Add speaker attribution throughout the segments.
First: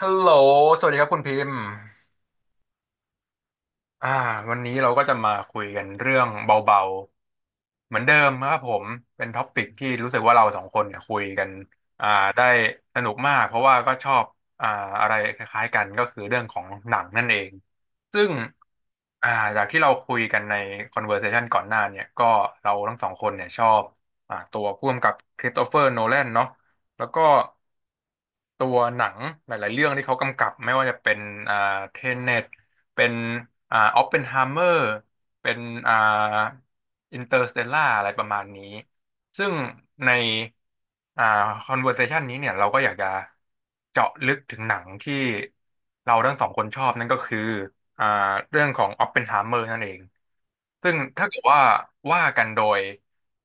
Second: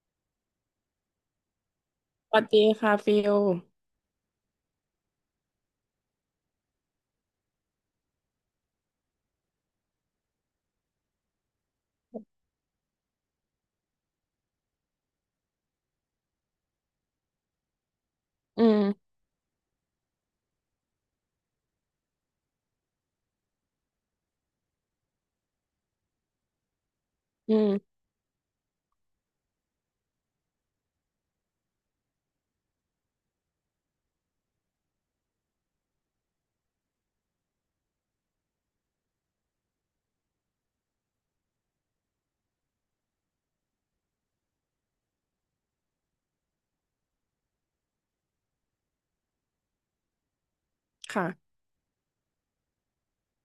Speaker 1: ฮัลโหลสวัสดีครับคุณพิมพ์
Speaker 2: สวัสดีค่ะฟิล
Speaker 1: อ่าวันนี้เราก็จะมาคุยกันเรื่องเบาๆเหมือนเดิมครับผม เป็นท็อปิกที่รู้สึกว่าเราสองคนเนี่ยคุยกันอ่าได้สนุกมาก เพราะว่าก็ชอบอ่าอะไรคล้ายๆกันก็คือเรื่องของหนังนั่นเอง ซึ่ง
Speaker 2: อืม
Speaker 1: อ่าจากที่เราคุยกันใน conversation ก่อนหน้าเนี่ย ก็เราทั้งสองคนเนี่ยชอบตัวผู้กำกับคริสโตเฟอร์โนแลนเนาะแล้วก็
Speaker 2: อืม
Speaker 1: ตัวหนังหลายๆเรื่องที่เขากำกับไม่ว่าจะเป็นอ่าเทเน็ตเป็นออปเพนไฮเมอร์เป็นอ่าอินเตอร์สเตลล่าอะไรประมาณนี้ซึ่งในอ่าคอนเวอร์เซชันนี้เนี่ยเราก็อยากจะเจาะลึกถึงหนังที่เราทั้งสองคนชอบนั่นก็คืออ่าเรื่องของออปเพนไฮเมอร์นั่นเองซึ่งถ้าเกิด
Speaker 2: ค่ะ
Speaker 1: ว่าว่ากันโดย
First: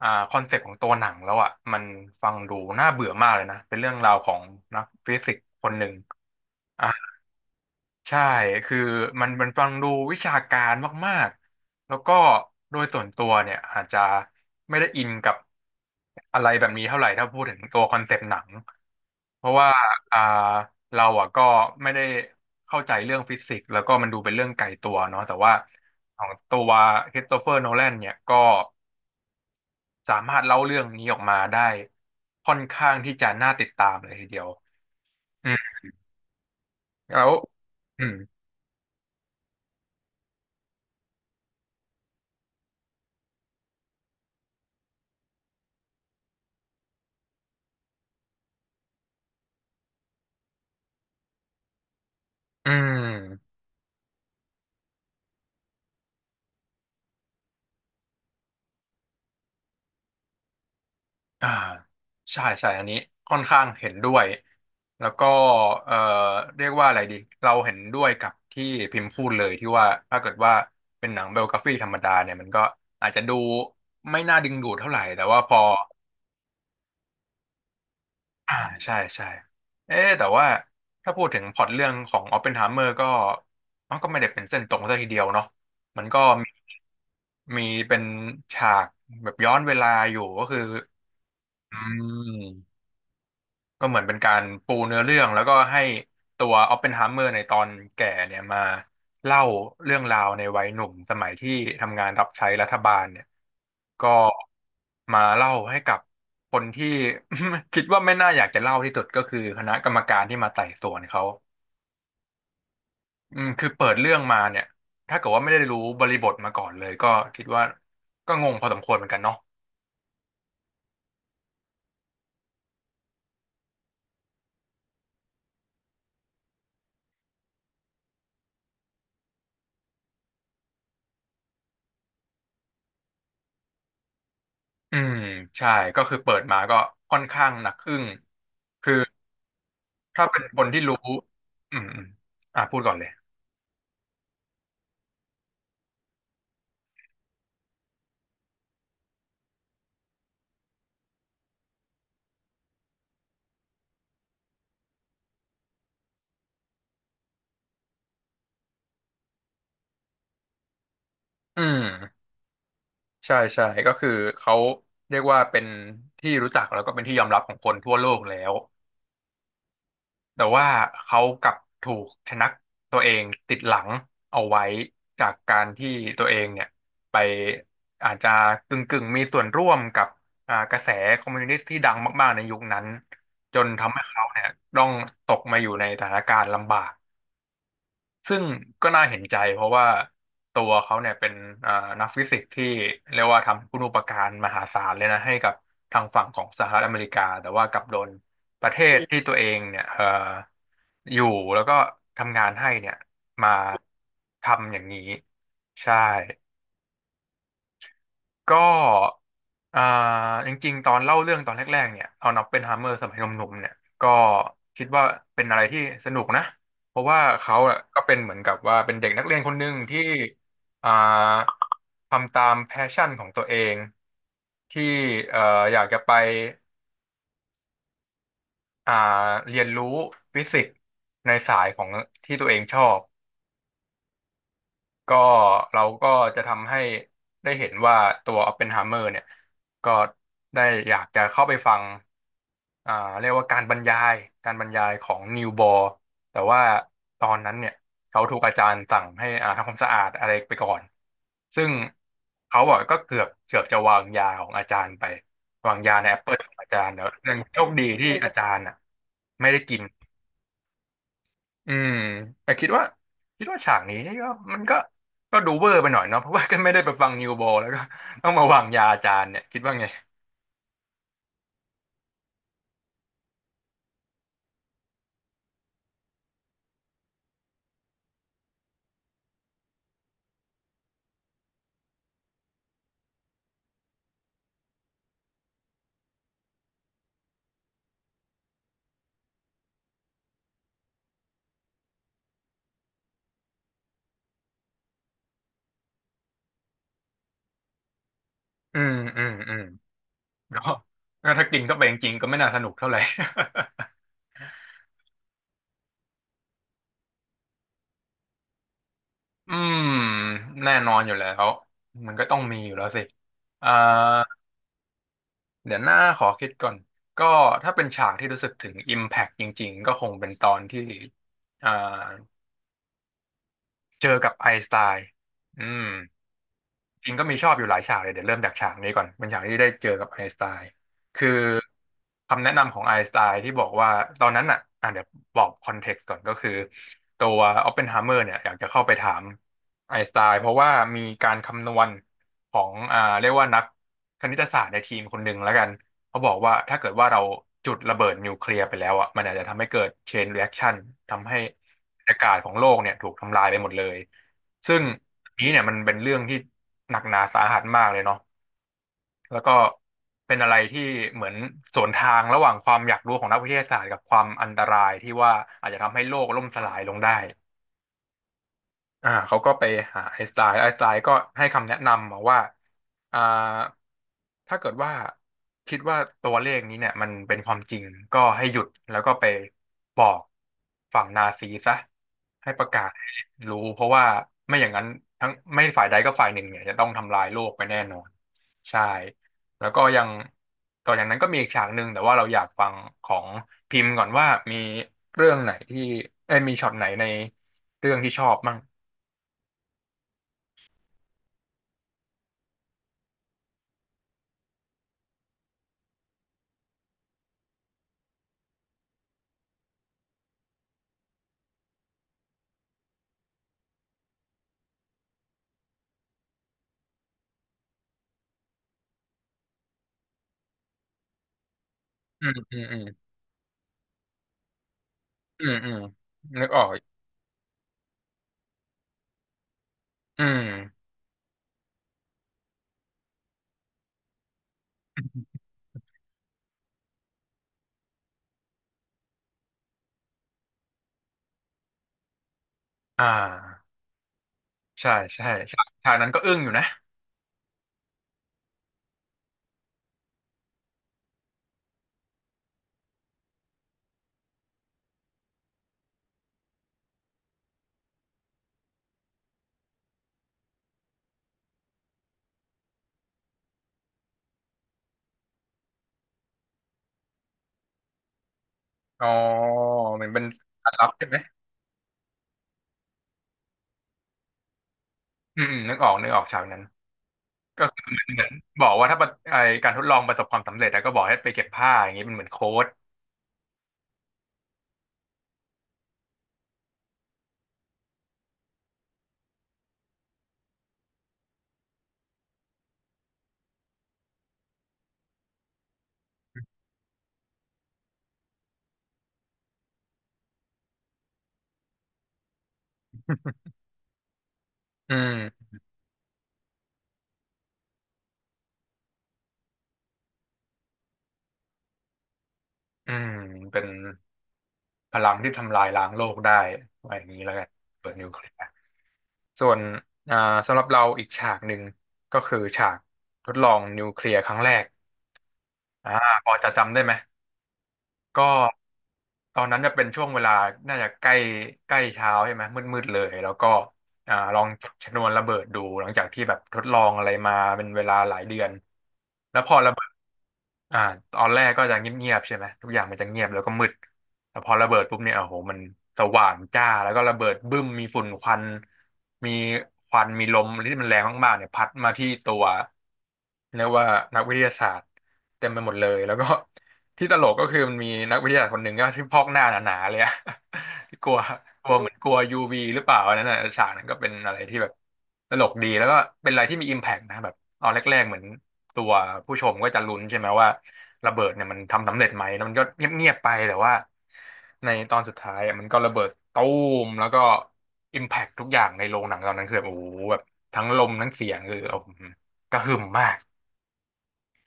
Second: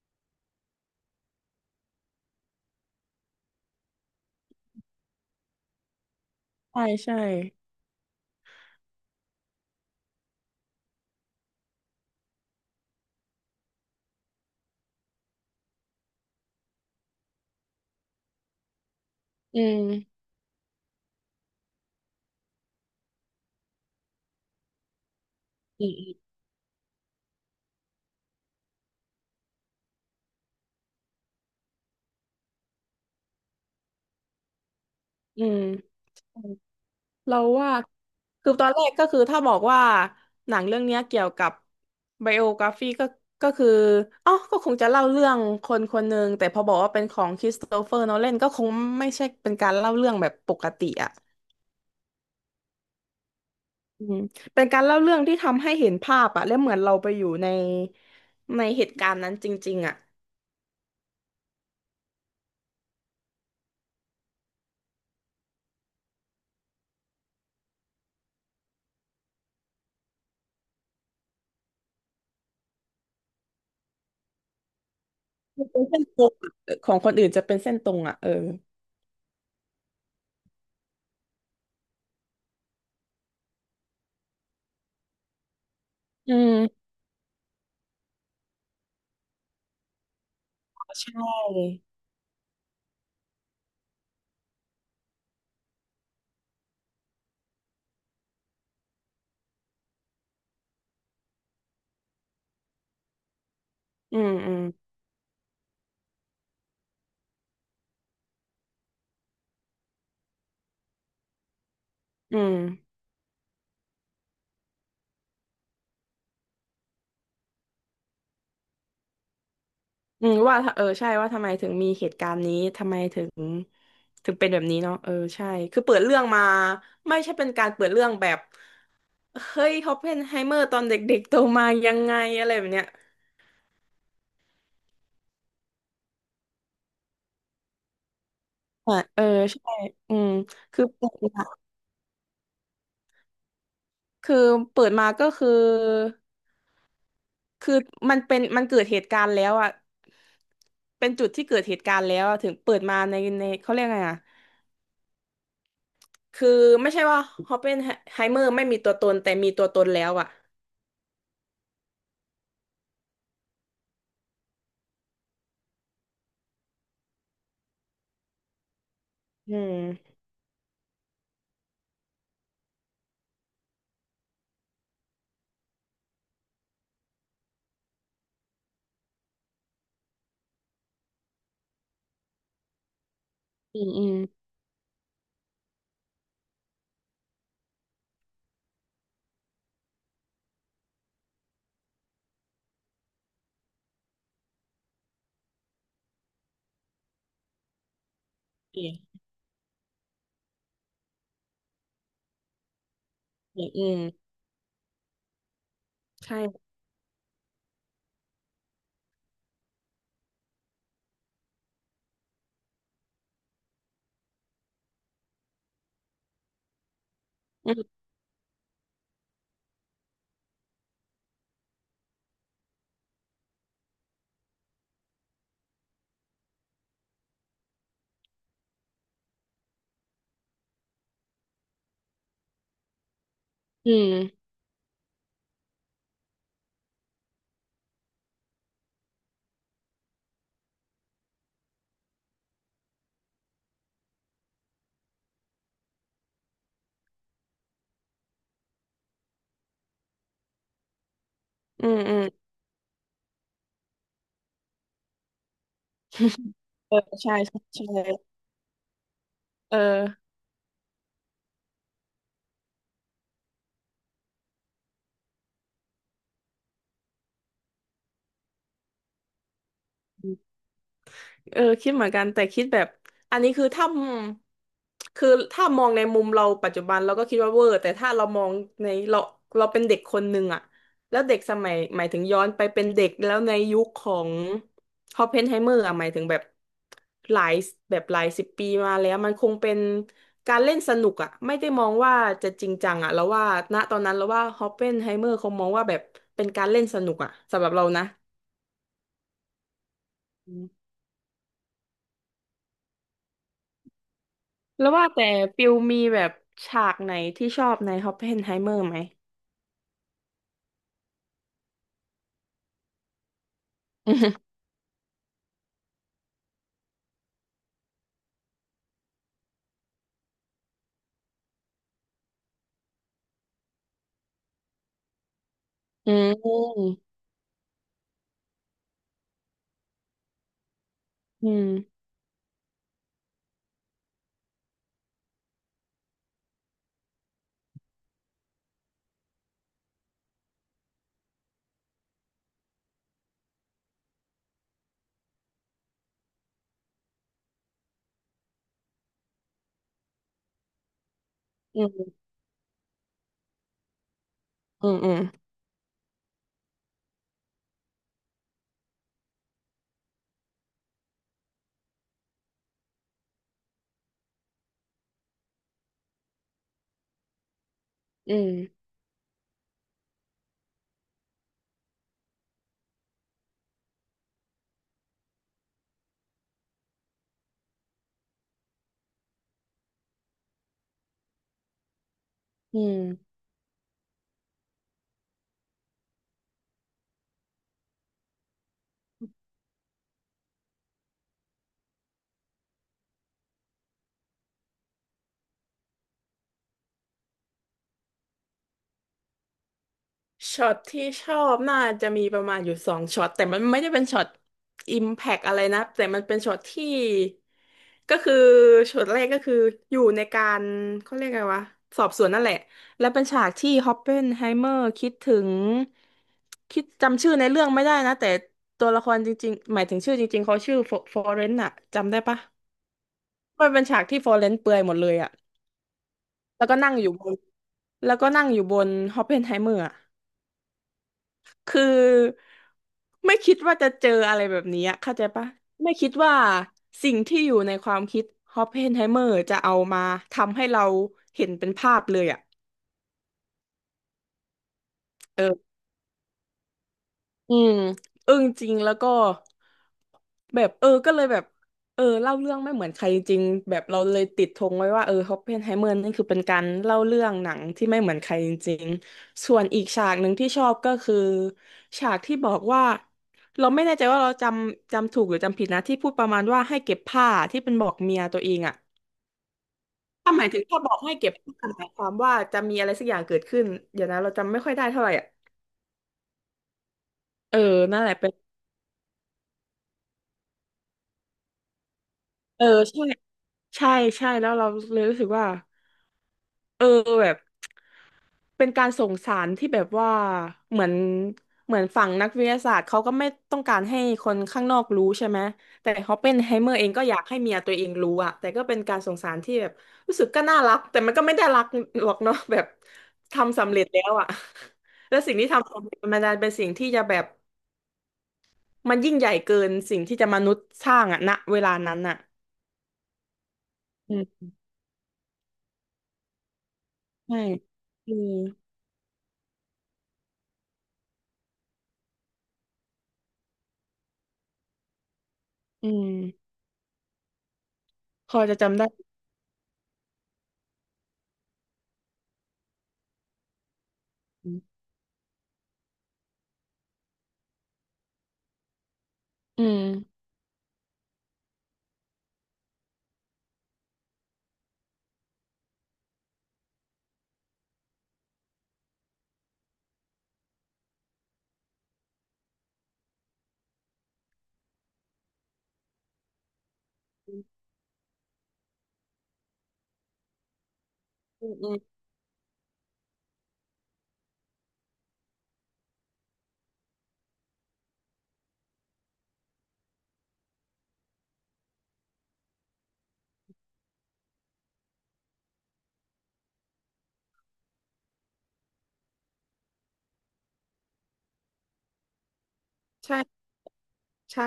Speaker 1: คอนเซ็ปต์ของตัวหนังแล้วอ่ะมันฟังดูน่าเบื่อมากเลยนะเป็นเรื่องราวของนักฟิสิกส์คนหนึ่ง
Speaker 2: ใช่
Speaker 1: อ่า
Speaker 2: ใช่
Speaker 1: ใช่คือมันฟังดูวิชาการมากๆแล้วก็โดยส่วนตัวเนี่ยอาจจะไม่ได้อินกับอะไรแบบนี้เท่าไหร่ถ้าพูดถึงตัวคอนเซ็ปต์หนังเพราะ
Speaker 2: อื
Speaker 1: ว่า
Speaker 2: ม
Speaker 1: อ่าเราอ่ะก็ไม่ได้เข้าใจเรื่องฟิสิกส์แล้วก็มันดูเป็นเรื่องไกลตัวเนาะแต่ว่า
Speaker 2: อื
Speaker 1: ขอ
Speaker 2: ม
Speaker 1: งตัวคริสโตเฟอร์โนแลนเนี่ยก็ สามารถเล่าเรื่องนี้ออกมาได้ค่อนข้างที่จะน่าติดตามเลยทีเดียว
Speaker 2: อื
Speaker 1: อืม
Speaker 2: ม
Speaker 1: แล้ว
Speaker 2: เราว่า
Speaker 1: อืม
Speaker 2: คือตอนแรกก็คือถ้าบอกว่าหนังเรื่องเนี้ยเกี่ยวกับไบโอกราฟีก็ก็คืออ๋อก็คงจะเล่าเรื่องคนคนหนึ่งแต่พอบอกว่าเป็นของคริสโตเฟอร์โนแลนก็คงไม่ใช่เป็นการเล่าเรื่องแบบปกติอ่ะ
Speaker 1: อืม
Speaker 2: อืมเป็นการเล่าเรื่องที่ทำให้เห็นภาพอ่ะและเหมือนเราไปอยู่ในในเหตุการณ์นั้นจริงๆอ่ะ
Speaker 1: อ่าใช่ใช่อันนี้ค่อนข้างเห็นด้วยแล้วก็เอ่อเรียกว่าอะไรดีเราเห็นด้วยกับที่พิมพ์พูดเลยที่ว่าถ้าเกิดว่าเป็นหนังไบโอกราฟีธรรมดาเนี่ยมันก็อาจจะดูไม่น่าดึงดูดเท่าไหร่แต่ว่าพอ
Speaker 2: เป็นเส้นตรงอะของคนอื่นจะเป็นเส้นตรงอ่ะเออ
Speaker 1: อ่าใช่ใช่เอ๊ะแต่ว่าถ้าพูดถึงพล็อตเรื่องของอ p ปเพนไฮเมอร์ก็มันก็ไม่ได้เป็นเส้นตรงซะทีเดียวเนาะมันก็
Speaker 2: อื
Speaker 1: มี
Speaker 2: ม
Speaker 1: มีเป็นฉากแบบย้อนเวลาอยู่ก็คือ
Speaker 2: ใช
Speaker 1: อื
Speaker 2: ่
Speaker 1: ม ก็เหมือนเป็นการปูเนื้อเรื่องแล้วก็ให้ตัวออปเพนไฮเมอร์ในตอนแก่เนี่ยมาเล่าเรื่องราวในวัยหนุ่มสมัยที่ทำงานรับใช้รัฐบาลเนี่ยก็
Speaker 2: อืมอืม
Speaker 1: มาเล่าให้กับคนที่ คิดว่าไม่น่าอยากจะเล่าที่สุดก็คือคณะกรรมการที่มาไต่สวนเขา
Speaker 2: อืม
Speaker 1: อืมคือเปิดเรื่องมาเนี่ยถ้าเกิดว่าไม่ได้รู้บริบทมาก่อนเลยก็คิดว่าก็งงพอสมควรเหมือนกันเนาะ
Speaker 2: อืมว่าถ้าเออใช่ว่าทำไมถึงมีเหตุการณ์นี้ทำไมถึงถึงเป็นแบบนี้เนาะเออใช่คือเปิดเรื่องมาไม่ใช่เป็นการเปิดเรื่องแบบเฮ้ยฮอปเพนไฮเมอร์ตอนเด็กๆโตมายังไงอะไรแบบเนี้ย
Speaker 1: อืมใช่ก็คือเปิดมาก็ค่อนข้างหนักอึ้งคือ
Speaker 2: อ่ะเออใช่อื
Speaker 1: ถ้า
Speaker 2: ม
Speaker 1: เป็นคนที่
Speaker 2: คือ
Speaker 1: รู้
Speaker 2: เปิดมา
Speaker 1: อืมอมอ่ะพูดก่อนเลย
Speaker 2: คือเปิดมาก็คือ คือมันเกิดเหตุการณ์แล้วอ่ะเป็นจุดที่เกิดเหตุการณ์แล้วอะถึงเปิดมาในในเขาเรียกไงอ่ะคือไม่ใช่ว่าฮอปเปนไฮเมอร์ไม่มีตัวตนแต่มีตัวตนแล้วอ่ะ
Speaker 1: อืมใช่ใช่ก็คือเขาเรียกว่าเป็นที่รู้จักแล้วก็เป็นที่ยอมรับของคนทั่วโลกแล้ว
Speaker 2: อืม
Speaker 1: แต่ว่าเขากลับถูกชะนักตัวเองติดหลังเอาไว้ จากการที่ตัวเองเนี่ยไปอาจจะกึ่งกึ่งมีส่วนร่วมกับกระแสคอมมิวนิสต์ที่ดังมากๆในยุคนั้นจน
Speaker 2: อืม
Speaker 1: ทำให้
Speaker 2: อืม
Speaker 1: เขาเนี่ยต้องตกมาอยู่ในสถานการณ์ลำบาก ซึ่งก็น่าเห็นใจเพราะว่าตัวเขาเนี่ยเป็นเอ่อนักฟิสิกส์ที่เรียกว่าทำคุณูปการมหาศาลเลยนะให้กับทางฝั่งของสหรัฐอเมริกาแต่ว่ากลับโดนประเท
Speaker 2: อื
Speaker 1: ศ
Speaker 2: ม
Speaker 1: ที่ตัวเองเนี่ยอยู่แล้วก็ทำงานให้เนี่ยมา
Speaker 2: อืมอืม
Speaker 1: ทำอย่างนี้ใช่
Speaker 2: ใช่
Speaker 1: ก็อ่าจริงๆตอนเล่าเรื่องตอนแรกๆเนี่ยเอาน็อปเป็นฮามเมอร์สมัยหนุ่มๆเนี่ยก็คิดว่าเป็นอะไรที่สนุกนะเพราะว่าเขา
Speaker 2: อื
Speaker 1: อะ
Speaker 2: ม
Speaker 1: ก็เป็นเหมือนกับว่าเป็นเด็กนักเรียนคนหนึ่งที่อ่าทำตามแพชชั่นของตัวเองที่เอ่ออยากจะไปอ่าเรียนรู้ฟิสิกส์ในสายของที่ตัวเองชอบ
Speaker 2: อืม
Speaker 1: ก็เราก็จะทำให้ได้เห็นว่าตัวอ p ปเพนไฮเมอร์เนี่ยก็ได้อยากจะเข้าไปฟังอ่าเรียกว่าการบรรยายของนิวบอร์แต่ว่าตอนนั้นเนี่ยเขาถูกอาจารย์สั่งให้ทำความสะอาดอะไรไปก่อนซึ่ง
Speaker 2: อืมอืม
Speaker 1: เขาบอกก็เกือบจะวางยาของอาจารย์ไปวางยาในแอปเปิลขอ งอาจาร
Speaker 2: เอ
Speaker 1: ย์
Speaker 2: อ
Speaker 1: เนอะ
Speaker 2: ใช่
Speaker 1: ยังโช
Speaker 2: ใช่
Speaker 1: คดี
Speaker 2: ใช่
Speaker 1: ที่อาจารย์อ่ะไม่ได้
Speaker 2: เอ
Speaker 1: กิน
Speaker 2: อ
Speaker 1: อืมแต่คิดว่าฉากนี้นี่ก็มันก็ดูเวอร์ไปหน่อยเนาะเพราะว่าก็ไม่ได้ไปฟังนิวโบแล้วก็ต้องมาวางยาอาจารย์เนี่ยคิดว่าไง
Speaker 2: เออคิดเหมือนกันแต่คิดแบบอันนี้คือถ้ามองในมุมเราปัจจุบันเราก็คิดว่าเวอร์แต่ถ้าเรามองในเราเราเป็นเด็กคนหนึ่งอะแล้วเด็กสมัยหมายถึงย้อนไปเป็นเด็กแล้วในยุคของฮอปเพนไฮเมอร์อะหมายถึงแบบหลายแบบหลายสิบปีมาแล้วมันคงเป็นการเล่นสนุกอะไม่ได้มองว่าจะจริงจังอะแล้วว่าณตอนนั้นเราว่าฮอปเพนไฮเมอร์เขามองว่าแบบเป็นการเล่นสนุกอะสำหรับเรานะ
Speaker 1: อืมอืมอืมก็ถ้ากินเข้าไปจริงๆก็ไม่น่าสนุกเท่าไหร่
Speaker 2: แล้วว่าแต่ปิวมีแบบฉากไหนที่ชอบในฮอปเพนไฮเมอร์ไหม
Speaker 1: อืมแน่นอนอยู่แล้วมันก็ต้องมีอยู่แล้วสิอ่าเดี๋ยวหน้าขอคิดก่อนก็ถ้าเป็นฉากที่รู้สึกถึง Impact จริงๆก็คงเป็นตอนที่อ่าเจอกับไอน์สไตน์อืม
Speaker 2: อืม
Speaker 1: จริงก็มีชอบอยู่หลายฉากเลยเดี๋ยวเริ่มจากฉากนี้ก่อนเป็นฉากที่ได้เจอกับไอน์สไตน์คือ
Speaker 2: อืม
Speaker 1: คำแนะนำของไอน์สไตน์ที่บอกว่าตอนนั้นอ่ะอ่ะเดี๋ยวบอกคอนเท็กซ์ก่อนก็คือตัวออปเพนไฮเมอร์เนี่ยอยากจะเข้าไปถามไอน์สไตน์เพราะว่ามีการคำนวณของเรียกว่านักคณิตศาสตร์ในทีมคนหนึ่งแล้วกันเขาบอกว่าถ้าเกิดว่าเราจุดระเบิดนิวเคลียร์ไปแล้วอ่ะมันอาจจะทำให้เกิดเชนรีแอคชั่นทำให้
Speaker 2: อื
Speaker 1: บรร
Speaker 2: ม
Speaker 1: ยากาศของโลกเนี่ยถูกทำลายไปหมดเลย ซึ่ง
Speaker 2: อืมอืม
Speaker 1: อันนี้เนี่ยมันเป็นเรื่องที่หนักหนาสาหัสมากเลยเนาะแล้วก็เป็นอะไรที่เหมือนสวนทางระหว่างความอยากรู้ของนักวิทยาศาสตร์กับความอันตรายที่ว่าอาจจะทำให้โลกล่มสลายลงได้
Speaker 2: อืม
Speaker 1: เขาก็ไปหาไอน์สไตน์ไอน์สไตน์ก็ให้คำแนะนำมาว่าอ่าถ้าเกิดว่าคิดว่าตัวเลขนี้เนี่ยมันเป็นความจริงก็ให้หยุดแล้วก็ไปบอกฝั่งนาซีซะให้ประ
Speaker 2: อื
Speaker 1: กาศให้
Speaker 2: ม
Speaker 1: รู้เพราะว่าไม่อย่างนั้นทั้งไม่ฝ่ายใดก็ฝ่ายหนึ่งเนี่ยจะต้องทำลายโลกไปแน่นอนใช่แล้วก็ยังต่อจากนั้นก็มีอีกฉากหนึ่งแต่ว่าเราอยากฟังของพิมพ์ก่อนว่ามีเรื่องไหนที่เอ้ยมีช็อตไหนในเรื่องที่ชอบมั่ง
Speaker 2: ช็อตที่ชอบน่าจะมีประมาณอยู่สองช็อตแต่มันไม่ได้เป็นช็อตอิมแพกอะไรนะแต่มันเป็นช็อตที่ก็คือช็อตแรกก็คืออยู่ในการเขาเรียกไงวะสอบสวนนั่นแหละและเป็นฉากที่ฮอปเปนไฮเมอร์คิดถึงจำชื่อในเรื่องไม่ได้นะแต่ตัวละครจริงๆหมายถึงชื่อจริงๆเขาชื่อฟอเรนต์อะจำได้
Speaker 1: อืม
Speaker 2: ปะ
Speaker 1: อืมอืม
Speaker 2: มันเป็นฉากที่ฟอเรนต์เปลือยหมดเลยอะ
Speaker 1: อืมอืมนึกออ
Speaker 2: แล้ว
Speaker 1: ก
Speaker 2: ก็นั่งอยู่บนแล้วก็นั่งอยู่บนฮอปเปนไฮเมอร์
Speaker 1: อืม
Speaker 2: คือไม่คิดว่าจะเจออะไรแบบนี้อะเข้าใจปะไม่คิดว่าสิ่งที่อยู่ในความคิดฮอปเพนไฮเมอร์จะเอามาทำให้เราเห็นเป็นภาพเลยอ่ะ
Speaker 1: อ่าใช่ใช่
Speaker 2: เออ
Speaker 1: ฉากนั้นก็อึ้งอยู่นะ
Speaker 2: อืมอึ้งจริงแล้วก็แบบเออก็เลยแบบเออเล่าเรื่องไม่เหมือนใครจริงแบบเราเลยติดธงไว้ว่าเออฮอปเพนไฮเมอร์นี่คือเป็นการเล่าเรื่องหนังที่ไม่เหมือนใครจริงส่วนอีกฉากหนึ่งที่ชอบก็คือฉากที่บอกว่าเราไม่แน่ใจว่าเราจำถูกหรือจำผิดนะที่พูดประมาณว่าให้เก็บผ้าที่เป็นบอกเมียตัวเองอะ
Speaker 1: อ๋อเหมือนเป็น
Speaker 2: ถ้าหมายถึง
Speaker 1: การ
Speaker 2: ถ้า
Speaker 1: ลั
Speaker 2: บ
Speaker 1: บ
Speaker 2: อก
Speaker 1: ใช่
Speaker 2: ให้
Speaker 1: ไหม
Speaker 2: เก็บผ้าหมายความว่าจะมีอะไรสักอย่างเกิดขึ้นเดี๋ยวนะเราจำไม่ค่อยได้เท่าไหร่อะ
Speaker 1: อืมอืมนึกออกนึกออกฉากนั้น
Speaker 2: เออ
Speaker 1: ก็คือเห
Speaker 2: นั่น
Speaker 1: มือ
Speaker 2: แห
Speaker 1: น
Speaker 2: ละ
Speaker 1: เหมือ
Speaker 2: เป็
Speaker 1: น
Speaker 2: น
Speaker 1: บอกว่าถ้าประไอการทดลองประสบความสำเร็จแล้วก็บอกให้ไปเก็บผ้าอย่างนี้เป็นเหมือนโค้
Speaker 2: เออ
Speaker 1: ด
Speaker 2: ใช่ ใช่ใช่แล้วเราเลยรู้สึกว่าเออแบบเป็นการส่งสารที่แบบว่าเหมือนเหมือนฝั่งนักวิทยาศาสตร์เขาก็ไม่ต้องการให้คนข้างนอกรู้ใช่ไหมแต่ฮอปเปนไฮเมอร์เองก็อยากให้เมียตัวเองรู้อะแต่ก็เป็นการส่งสารที่แบบรู้สึกก็น่ารักแต่มันก็ไม่ได้รักหรอกเนาะ แบบทำสำเร็จแล้วอะ
Speaker 1: อื
Speaker 2: แล้วสิ่ง
Speaker 1: ม
Speaker 2: ที่ทำสำเร็จมันดันเป็นสิ่งที่จะแบบมันยิ่งใหญ่เกินสิ่งที่จะมนุษย์สร้างอะณเวลานั้นอะ
Speaker 1: อืมเป็น
Speaker 2: อืม
Speaker 1: พลังที่ทำลายล้างโลกได้อะไรอย่างนี้แล้ว
Speaker 2: ใช่
Speaker 1: กัน เปิดนิว
Speaker 2: อื
Speaker 1: เคลี
Speaker 2: ม
Speaker 1: ยร์ส่วนอ่าสำหรับเราอีกฉากหนึ่งก็คือฉากทดลองนิวเคลียร์ครั้งแรก
Speaker 2: อื
Speaker 1: อ่า
Speaker 2: ม
Speaker 1: พอจะจำได้ไหม
Speaker 2: พ
Speaker 1: ก็
Speaker 2: อจะจำได้
Speaker 1: ตอนนั้นจะเป็นช่วงเวลาน่าจะใกล้ใกล้เช้าใช่ไหมมืดมืดเลยแล้วก็ลองจุดชนวนระเบิดดูหลังจากที่แบบทดลองอะไรมาเป็นเวลาหลายเดือนแล้วพอ
Speaker 2: อื
Speaker 1: ระ
Speaker 2: ม
Speaker 1: เบิดอ่าตอนแรกก็จะเงียบๆใช่ไหมทุกอย่างมันจะเงียบแล้วก็มืดแต่พอระเบิดปุ๊บเนี่ยโอ้โหมันสว่างจ้าแล้วก็ระเบิดบึ้มมีฝุ่นควันมีควันมีลมที่มันแรงมากๆเนี่ยพัดมาที่ตัวเรียกว่านักวิทยาศาสตร์เต็มไปหมดเลยแล้วก็ ที่ตลกก็คือมันมีนักวิทยาศาสตร์คนหนึ่งก็ที่พอกหน้าหนาๆเลยอะ กลัว
Speaker 2: อืม
Speaker 1: ก
Speaker 2: อื
Speaker 1: ลัว
Speaker 2: ม
Speaker 1: เหมือนกลัว UV หรือเปล่าอันนั้นน่ะฉากนั้นก็เป็นอะไรที่แบบตลกดีแล้วก็เป็นอะไรที่มี impact นะแบบตอนแรกๆเหมือนตัวผู้ชมก็จะลุ้นใช่ไหมว่าระเบิดเนี่ยมันทำสำเร็จไหมแล้วมันก็เงียบๆไปแต่ว่าในตอนสุดท้ายอะมันก็ระเบิดตู้มแล้วก็ impact ทุกอย่างในโรงหนังตอนนั้นคือแบบโอ้โหแบบทั้งลมทั้งเสียงคือโอ้โหกระหึ่มมาก
Speaker 2: ใช่ใช่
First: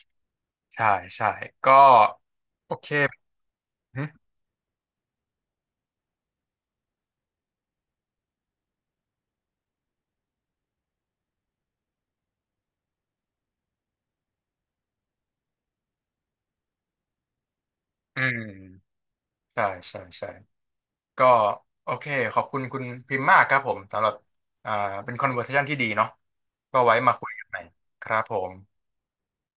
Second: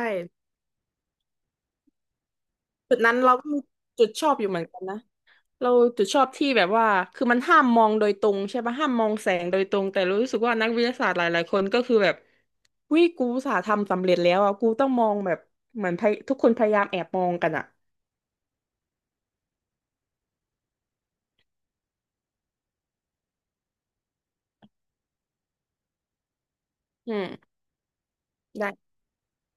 Speaker 1: ใช่ใช่ก็โอเค
Speaker 2: จุดนั้นเราก็มีจุดชอบอยู่เหมือนกันนะเราจุดชอบที่แบบว่าคือมันห้ามมองโดยตรงใช่ปะห้ามมองแสงโดยตรงแต่รู้สึกว่านักวิทยาศาสตร์หลายๆคนก็คือแบบวิกูอุตสาห์ทำสำเร็จแล้วอ่ะกูต้องมองแบบเหมือนพยทุกคนพยายามแอบมองกันอ่ะ
Speaker 1: อืมใช่ใช่ใช่ก็โอเคขอบคุณคุณพิมพ์มากครับผมสำหรับอ่าเป็นคอนเวอร์เซชันที่ดีเนาะก็ไว้
Speaker 2: อื
Speaker 1: มาคุ
Speaker 2: ม
Speaker 1: ยกันใหม่ครับผม
Speaker 2: ได้